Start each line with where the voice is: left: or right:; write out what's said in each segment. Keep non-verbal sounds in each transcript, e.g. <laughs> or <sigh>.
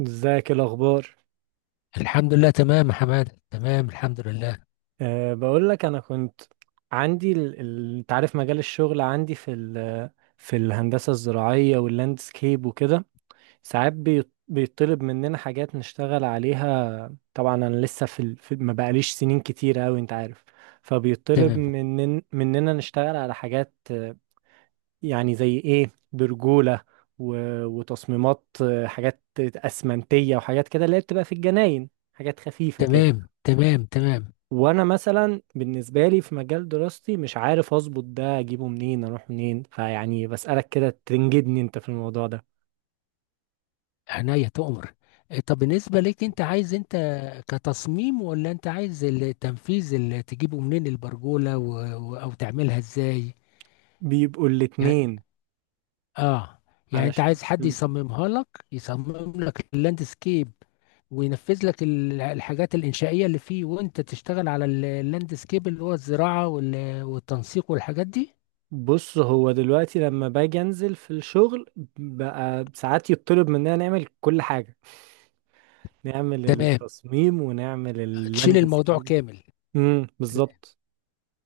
right: ازيك؟ إيه الاخبار؟
left: الحمد لله، تمام يا حماد، تمام الحمد لله.
right: أه، بقول لك انا كنت عندي انت عارف مجال الشغل عندي في الهندسه الزراعيه واللاندسكيب وكده. ساعات بيطلب مننا حاجات نشتغل عليها. طبعا انا لسه ما بقاليش سنين كتير قوي، انت عارف. فبيطلب
left: تمام
right: مننا نشتغل على حاجات، يعني زي ايه، برجوله و... وتصميمات، حاجات اسمنتيه وحاجات كده اللي هي بتبقى في الجناين، حاجات خفيفه كده.
left: تمام تمام تمام،
right: وانا مثلا بالنسبه لي في مجال دراستي مش عارف اظبط ده، اجيبه منين اروح منين، فيعني بسالك كده تنجدني انت في الموضوع ده.
left: عينيا تؤمر. طب بالنسبة ليك، انت عايز، انت كتصميم ولا انت عايز التنفيذ؟ اللي تجيبه منين البرجولة او تعملها ازاي
right: بيبقوا
left: يعني؟
right: الاتنين
left: اه، يعني انت
right: علشان
left: عايز حد يصممها لك، يصمم لك اللاندسكيب وينفذ لك الحاجات الإنشائية اللي فيه، وانت تشتغل على اللاندسكيب اللي هو الزراعة والتنسيق والحاجات دي؟
right: بص هو دلوقتي لما باجي انزل في الشغل بقى ساعات يطلب مننا نعمل كل حاجه، نعمل
left: تمام،
right: التصميم ونعمل
left: تشيل الموضوع
right: اللاندسكيب.
left: كامل.
right: بالظبط.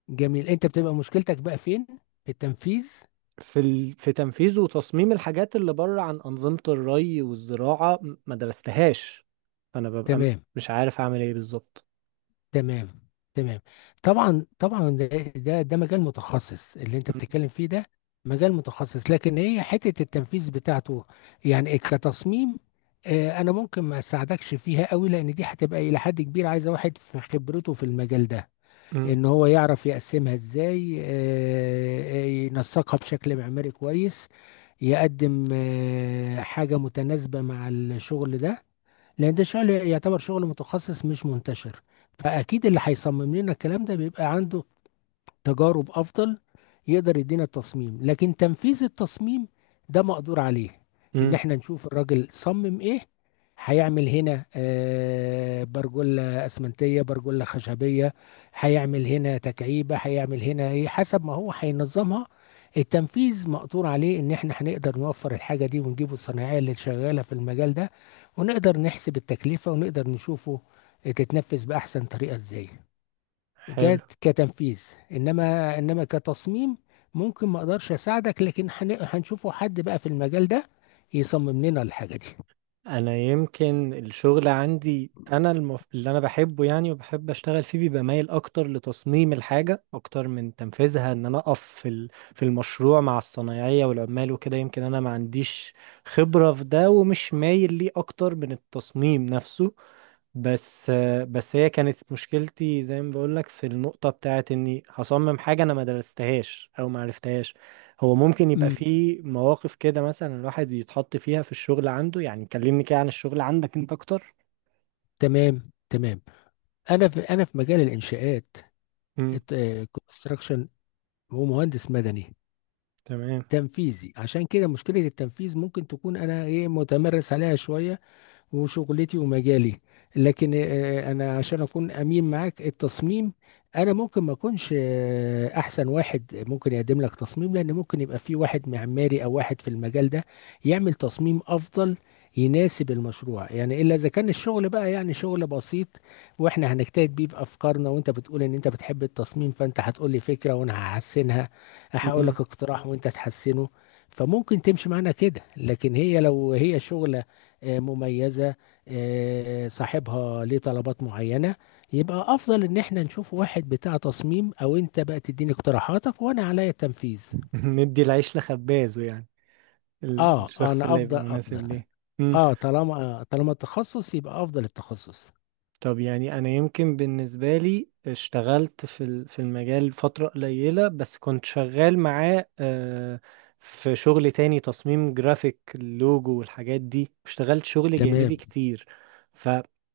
left: جميل، انت بتبقى مشكلتك بقى فين؟ في التنفيذ.
right: في تنفيذ وتصميم الحاجات اللي بره عن أنظمة الري والزراعة، ما درستهاش. فأنا ببقى
left: تمام
right: مش عارف أعمل إيه بالظبط.
left: تمام تمام. طبعا طبعا، ده ده مجال متخصص اللي انت
right: م-
left: بتتكلم فيه ده. مجال متخصص، لكن هي حتة التنفيذ بتاعته يعني كتصميم، انا ممكن ما اساعدكش فيها قوي، لان دي هتبقى الى حد كبير عايزة واحد في خبرته في المجال ده،
right: م-
left: ان هو يعرف يقسمها ازاي، ينسقها بشكل معماري كويس، يقدم حاجة متناسبة مع الشغل ده. لان ده شغل يعتبر شغل متخصص مش منتشر، فاكيد اللي هيصمم لنا الكلام ده بيبقى عنده تجارب افضل، يقدر يدينا التصميم. لكن تنفيذ التصميم ده مقدور عليه، ان
right: م.
left: احنا نشوف الراجل صمم ايه. هيعمل هنا برجولة اسمنتية، برجولة خشبية، هيعمل هنا تكعيبة، هيعمل هنا ايه حسب ما هو هينظمها. التنفيذ مقدور عليه، ان احنا هنقدر نوفر الحاجة دي ونجيبه الصناعية اللي شغالة في المجال ده، ونقدر نحسب التكلفة، ونقدر نشوفه تتنفذ بأحسن طريقة ازاي.
right: حلو.
left: جات كتنفيذ، انما كتصميم ممكن ما اقدرش اساعدك، لكن هنشوفه حد بقى في المجال ده يصمم لنا الحاجه دي.
right: أنا يمكن الشغل عندي، أنا اللي أنا بحبه يعني، وبحب أشتغل فيه بيبقى مايل أكتر لتصميم الحاجة أكتر من تنفيذها، إن أنا أقف في المشروع مع الصنايعية والعمال وكده. يمكن أنا ما عنديش خبرة في ده، ومش مايل ليه أكتر من التصميم نفسه. بس بس هي كانت مشكلتي زي ما بقولك، في النقطة بتاعت اني هصمم حاجة انا ما درستهاش او ما عرفتهاش. هو ممكن يبقى
left: امم،
right: في مواقف كده، مثلا الواحد يتحط فيها في الشغل عنده. يعني كلمني كده عن الشغل عندك انت اكتر.
left: تمام تمام. انا في، انا في مجال الانشاءات،
right: امم
left: كونستراكشن، ومهندس مدني
right: تمام.
left: تنفيذي، عشان كده مشكله التنفيذ ممكن تكون انا ايه، متمرس عليها شويه وشغلتي ومجالي. لكن انا عشان اكون امين معاك، التصميم انا ممكن ما اكونش احسن واحد ممكن يقدم لك تصميم، لان ممكن يبقى في واحد معماري او واحد في المجال ده يعمل تصميم افضل يناسب المشروع. يعني الا اذا كان الشغل بقى يعني شغل بسيط، واحنا هنجتهد بيه بافكارنا، وانت بتقول ان انت بتحب التصميم، فانت هتقول لي فكره وانا هحسنها، هقول لك
right: امم
left: اقتراح وانت تحسنه، فممكن تمشي معانا كده. لكن هي لو هي شغل مميزة، صاحبها ليه طلبات معينة، يبقى أفضل إن احنا نشوف واحد بتاع تصميم، أو أنت بقى تديني اقتراحاتك وأنا عليا التنفيذ.
right: <laughs> ندي العيش لخبازه يعني،
left: آه،
right: الشخص
left: أنا
right: اللي
left: أفضل
right: يبقى
left: أفضل،
right: مناسب ليه.
left: آه طالما طالما التخصص، يبقى أفضل التخصص.
right: طب يعني انا يمكن بالنسبه لي اشتغلت في المجال فتره قليله، بس كنت شغال معاه. في شغل تاني تصميم جرافيك، اللوجو والحاجات دي، اشتغلت شغل جانبي
left: تمام.
right: كتير. فانت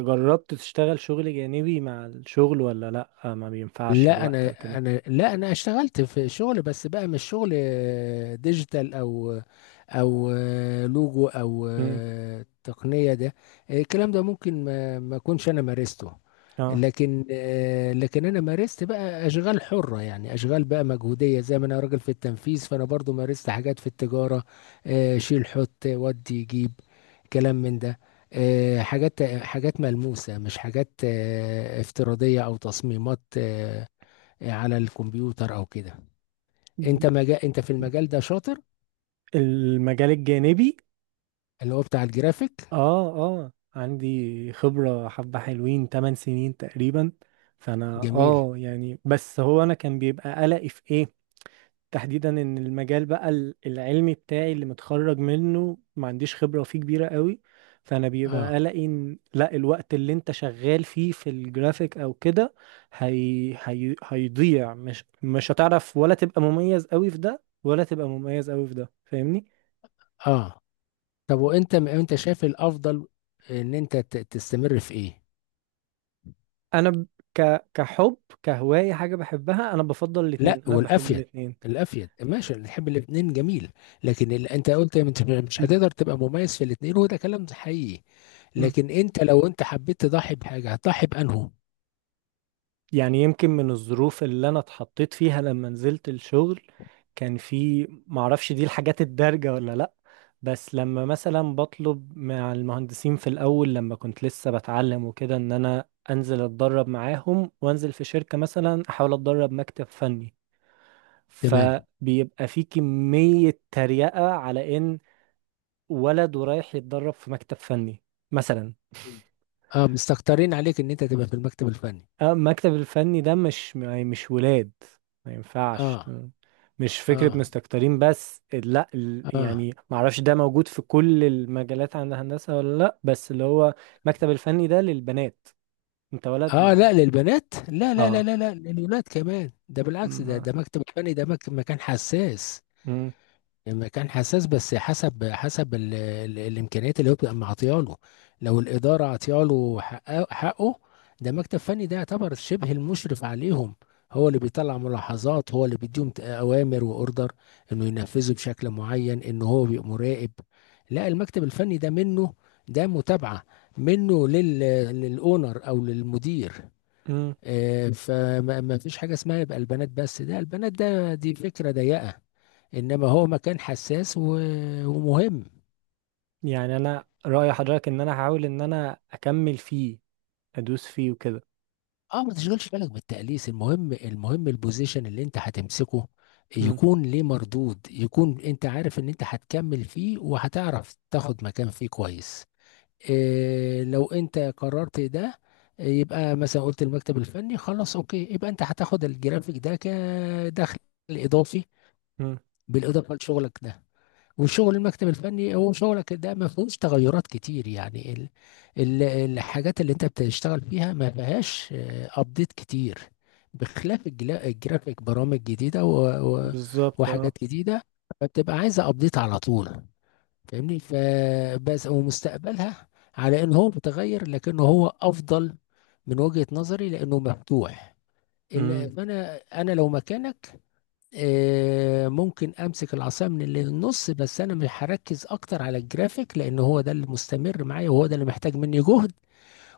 right: جربت تشتغل شغل جانبي مع الشغل ولا لا؟ ما بينفعش
left: لا
right: الوقت
left: انا،
right: او كده؟
left: انا لا، انا اشتغلت في شغل بس بقى مش شغل ديجيتال او او لوجو او
right: امم
left: تقنية ده، الكلام ده ممكن ما اكونش انا مارسته.
right: اه.
left: لكن لكن انا مارست بقى اشغال حرة، يعني اشغال بقى مجهودية. زي ما انا راجل في التنفيذ، فانا برضو مارست حاجات في التجارة، شيل حط ودي جيب، كلام من ده، حاجات حاجات ملموسة، مش حاجات افتراضية أو تصميمات على الكمبيوتر او كده. انت مجال، انت في المجال ده شاطر،
right: المجال الجانبي.
left: اللي هو بتاع الجرافيك.
right: اه اه، عندي خبرة حبة حلوين، 8 سنين تقريبا. فانا
left: جميل.
right: يعني، بس هو انا كان بيبقى قلقي في ايه تحديدا، ان المجال بقى العلمي بتاعي اللي متخرج منه ما عنديش خبرة فيه كبيرة قوي. فانا بيبقى
left: اه
right: قلقي ان لا، الوقت اللي انت شغال فيه في الجرافيك او كده هيضيع، مش هتعرف، ولا تبقى مميز قوي في ده ولا تبقى مميز قوي في ده، فاهمني؟
left: اه. طب وانت، انت شايف الافضل ان انت تستمر في ايه؟
right: انا كحب، كهواية، حاجة بحبها، انا بفضل
left: لا،
right: الاتنين، انا بحب
left: والافيد،
right: الاتنين.
left: الافيد ماشي، نحب الاثنين جميل. لكن اللي انت قلت، انت مش هتقدر تبقى مميز في الاثنين، وده كلام حقيقي.
right: مم.
left: لكن انت لو انت حبيت تضحي بحاجه، هتضحي بانه.
right: يعني يمكن من الظروف اللي انا اتحطيت فيها لما نزلت الشغل، كان في، معرفش دي الحاجات الدارجة ولا لا، بس لما مثلا بطلب مع المهندسين في الاول لما كنت لسه بتعلم وكده، ان انا انزل اتدرب معاهم وانزل في شركة مثلا، احاول اتدرب مكتب فني،
left: تمام.
right: فبيبقى في كمية تريقة على ان ولد ورايح يتدرب في مكتب فني مثلا.
left: اه، مستكترين عليك ان انت تبقى في المكتب الفني؟
right: المكتب الفني ده مش يعني مش ولاد، ما ينفعش.
left: اه.
right: مش فكرة
left: اه
right: مستكترين، بس لا،
left: اه.
right: يعني معرفش ده موجود في كل المجالات عند الهندسة ولا لا، بس اللي هو المكتب الفني ده للبنات، انت ولد
left: اه،
right: ما.
left: لا للبنات، لا لا لا
right: اه،
left: لا لا، للولاد كمان، ده بالعكس، ده
right: ما-
left: ده مكتب الفني، ده مكان حساس.
right: مم.
left: يعني مكان حساس، بس حسب حسب ال ال الامكانيات اللي هو بيبقى معطيها له. لو الاداره عطيها له حقه، حقه، ده مكتب فني، ده يعتبر شبه المشرف عليهم، هو اللي بيطلع ملاحظات، هو اللي بيديهم اوامر واوردر انه ينفذوا بشكل معين، انه هو بيبقى مراقب. لا، المكتب الفني ده منه، ده متابعه منه لل، للاونر او للمدير.
right: مم.
left: فما ما فيش حاجة اسمها يبقى البنات بس، ده البنات ده، دي فكرة ضيقة. إنما هو مكان حساس ومهم.
right: يعني انا رأي حضرتك ان انا هحاول ان انا اكمل فيه، ادوس فيه وكده.
left: اه، ما تشغلش بالك بالتأليس، المهم المهم البوزيشن اللي انت هتمسكه
right: مم.
left: يكون ليه مردود، يكون انت عارف ان انت هتكمل فيه، وهتعرف تاخد مكان فيه كويس. إيه لو انت قررت ده، يبقى مثلا قلت المكتب الفني خلاص اوكي، يبقى انت هتاخد الجرافيك ده كدخل اضافي،
right: مم.
left: بالاضافه لشغلك ده. وشغل المكتب الفني هو شغلك ده ما فيهوش تغيرات كتير، يعني ال ال الحاجات اللي انت بتشتغل فيها ما فيهاش ابديت كتير، بخلاف الجرافيك، برامج جديدة و و
right: بالظبط. اه.
left: وحاجات جديدة بتبقى عايزة ابديت على طول. فاهمني؟ فبس، ومستقبلها على ان هو متغير، لكنه هو افضل من وجهة نظري لانه مفتوح.
right: مم.
left: فانا، انا لو مكانك ممكن امسك العصايه من اللي في النص، بس انا مش هركز اكتر على الجرافيك، لان هو ده اللي مستمر معايا، وهو ده اللي محتاج مني جهد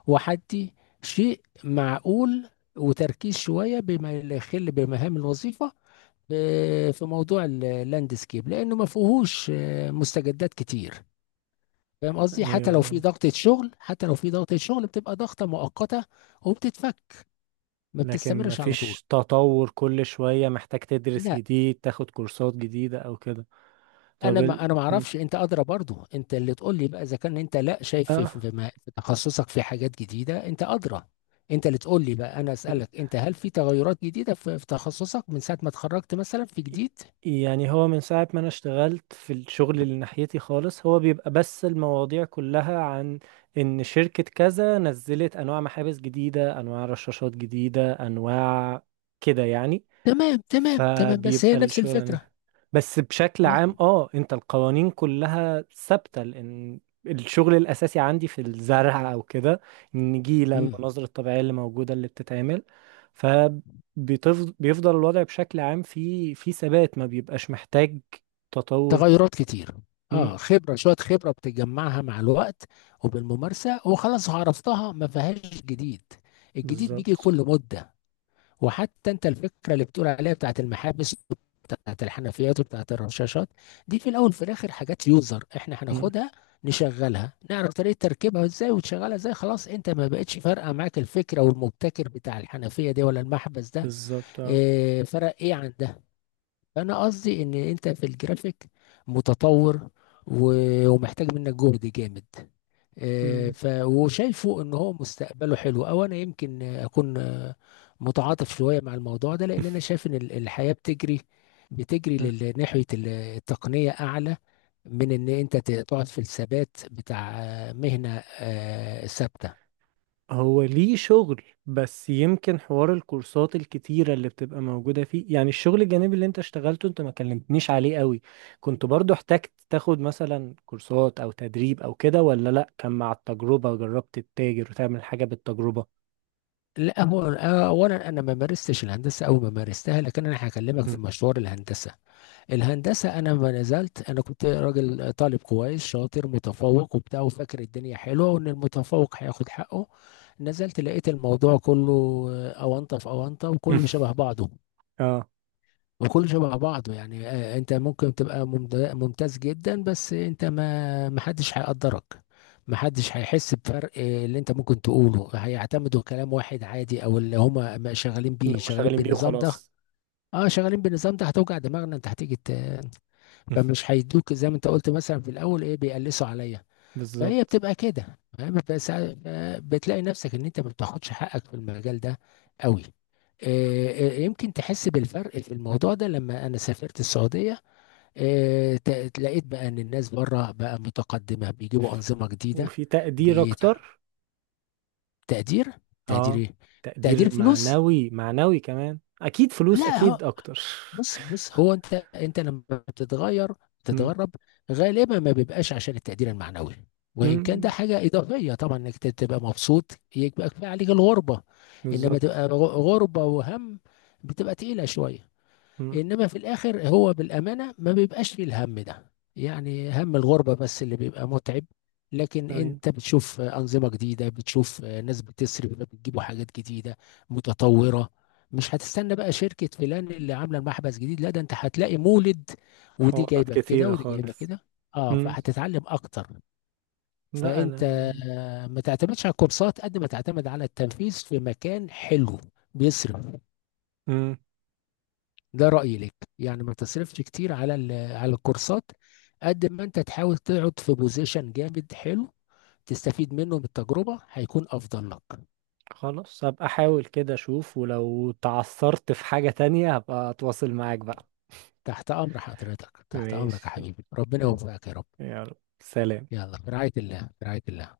left: وحدي، شيء معقول وتركيز شويه بما لا يخل بمهام الوظيفه في موضوع اللاندسكيب، لانه ما فيهوش مستجدات كتير. فاهم قصدي؟ حتى لو في
right: ايوه.
left: ضغطة شغل، حتى لو في ضغطة شغل بتبقى ضغطة مؤقتة وبتتفك، ما
right: لكن
left: بتستمرش على طول.
right: مفيش تطور، كل شوية محتاج تدرس
left: لا
right: جديد، تاخد كورسات جديدة أو كده. طب
left: انا،
right: ال...
left: ما انا ما
right: م.
left: اعرفش، انت ادرى برضو، انت اللي تقول لي بقى اذا كان انت لا شايف في
right: آه
left: في في تخصصك في حاجات جديده، انت ادرى. انت اللي تقول لي بقى، انا اسالك انت، هل في تغيرات جديده في في تخصصك من ساعه ما اتخرجت، مثلا في جديد؟
right: يعني هو من ساعة ما أنا اشتغلت في الشغل اللي ناحيتي خالص، هو بيبقى بس المواضيع كلها عن إن شركة كذا نزلت أنواع محابس جديدة، أنواع رشاشات جديدة، أنواع كده يعني.
left: تمام تمام تمام، بس
right: فبيبقى
left: هي نفس
right: الشغل
left: الفكره.
right: بس بشكل عام،
left: اه.
right: انت، القوانين كلها ثابتة لان الشغل الاساسي عندي في الزرع او كده، النجيلة،
left: امم،
right: المناظر الطبيعية اللي موجودة اللي بتتعمل. فبيفضل الوضع بشكل عام في ثبات، ما بيبقاش محتاج تطور
left: تغيرات كتير. اه،
right: مم،
left: خبره شويه، خبره بتجمعها مع الوقت وبالممارسه وخلاص عرفتها، ما فيهاش جديد. الجديد بيجي
right: بالظبط.
left: كل مده. وحتى انت الفكره اللي بتقول عليها بتاعت المحابس، بتاعت الحنفيات وبتاعت الرشاشات، دي في الاول في الاخر حاجات يوزر، احنا
right: مم،
left: هناخدها نشغلها، نعرف طريقه تركيبها ازاي وتشغلها ازاي، خلاص انت ما بقتش فارقه معاك الفكره والمبتكر بتاع الحنفيه دي ولا المحبس ده.
right: بالظبط. اه.
left: اه، فرق ايه عن ده. فانا قصدي ان انت في الجرافيك متطور ومحتاج منك جهد جامد،
right: مم.
left: ف وشايفه ان هو مستقبله حلو. او انا يمكن اكون متعاطف شويه مع الموضوع ده، لان انا شايف ان الحياه بتجري، بتجري
right: <laughs>
left: ناحيه التقنيه اعلى من ان انت تقعد في الثبات بتاع مهنه ثابته.
right: هو ليه شغل، بس يمكن حوار الكورسات الكتيرة اللي بتبقى موجودة فيه. يعني الشغل الجانبي اللي انت اشتغلته انت ما كلمتنيش عليه قوي، كنت برضو احتجت تاخد مثلا كورسات او تدريب او كده ولا لا؟ كان مع التجربة، جربت تتاجر وتعمل حاجة بالتجربة؟
left: لا، هو اولا انا ما مارستش الهندسه او ما مارستها، لكن انا هكلمك في
right: مم.
left: مشوار الهندسه. الهندسه انا ما نزلت، انا كنت راجل طالب كويس شاطر متفوق وبتاع، وفاكر الدنيا حلوه وان المتفوق هياخد حقه، نزلت لقيت الموضوع كله اونطه في اونطه، وكله
right: <laughs>
left: شبه بعضه
right: اه.
left: وكله شبه بعضه يعني. انت ممكن تبقى ممتاز جدا، بس انت ما، محدش هيقدرك، محدش هيحس بفرق. اللي انت ممكن تقوله هيعتمدوا كلام واحد عادي، او اللي هما ما شغالين
right: إن
left: بيه
right: هم
left: شغالين
right: شغالين بيه
left: بالنظام ده.
right: وخلاص.
left: اه، شغالين بالنظام ده، هتوجع دماغنا انت هتيجي،
right: مم.
left: فمش هيدوك زي ما انت قلت مثلا في الاول ايه، بيقلسوا عليا. فهي
right: بالظبط.
left: بتبقى كده، فاهم؟ بس بتلاقي نفسك ان انت ما بتاخدش حقك في المجال ده قوي. يمكن تحس بالفرق في الموضوع ده لما انا سافرت السعوديه، لقيت بقى ان الناس بره بقى متقدمه، بيجيبوا انظمه جديده.
right: وفي تقدير
left: بتقدير.
right: اكتر؟
left: تقدير
right: اه،
left: ايه؟ تقدير
right: تقدير
left: فلوس؟
right: معنوي، معنوي كمان اكيد، فلوس
left: لا،
right: اكيد اكتر.
left: بص بص، هو انت، انت لما بتتغير،
right: <laughs> مم.
left: بتتغرب، غالبا ما بيبقاش عشان التقدير المعنوي، وان كان
right: مم.
left: ده حاجه اضافيه طبعا، انك تبقى مبسوط، يبقى كفايه عليك الغربه. انما
right: بالظبط.
left: تبقى غربه وهم، بتبقى تقيله شويه.
right: مم.
left: انما في الاخر هو بالامانه ما بيبقاش فيه الهم ده، يعني هم الغربه بس اللي بيبقى متعب. لكن
right: أيوة.
left: انت بتشوف انظمه جديده، بتشوف ناس بتصرف، بتجيبوا حاجات جديده متطوره. مش هتستنى بقى شركه فلان اللي عامله المحبس جديد، لا، ده انت هتلاقي مولد، ودي
right: حوارات
left: جايبه كده
right: كتيرة
left: ودي جايبه
right: خالص.
left: كده. اه،
right: مم.
left: فهتتعلم اكتر.
right: لا
left: فانت
right: أنا.
left: ما تعتمدش على الكورسات قد ما تعتمد على التنفيذ في مكان حلو بيصرف.
right: مم.
left: ده رأيي لك، يعني ما تصرفش كتير على على الكورسات، قد ما انت تحاول تقعد في بوزيشن جامد حلو، تستفيد منه من التجربة، هيكون أفضل لك.
right: خلاص، هبقى أحاول كده أشوف، ولو تعثرت في حاجة تانية هبقى أتواصل معاك بقى.
left: تحت أمر حضرتك، تحت أمرك يا
right: ماشي.
left: حبيبي، ربنا يوفقك يا رب.
right: يلا. سلام.
left: يلا، في رعاية الله، في رعاية الله.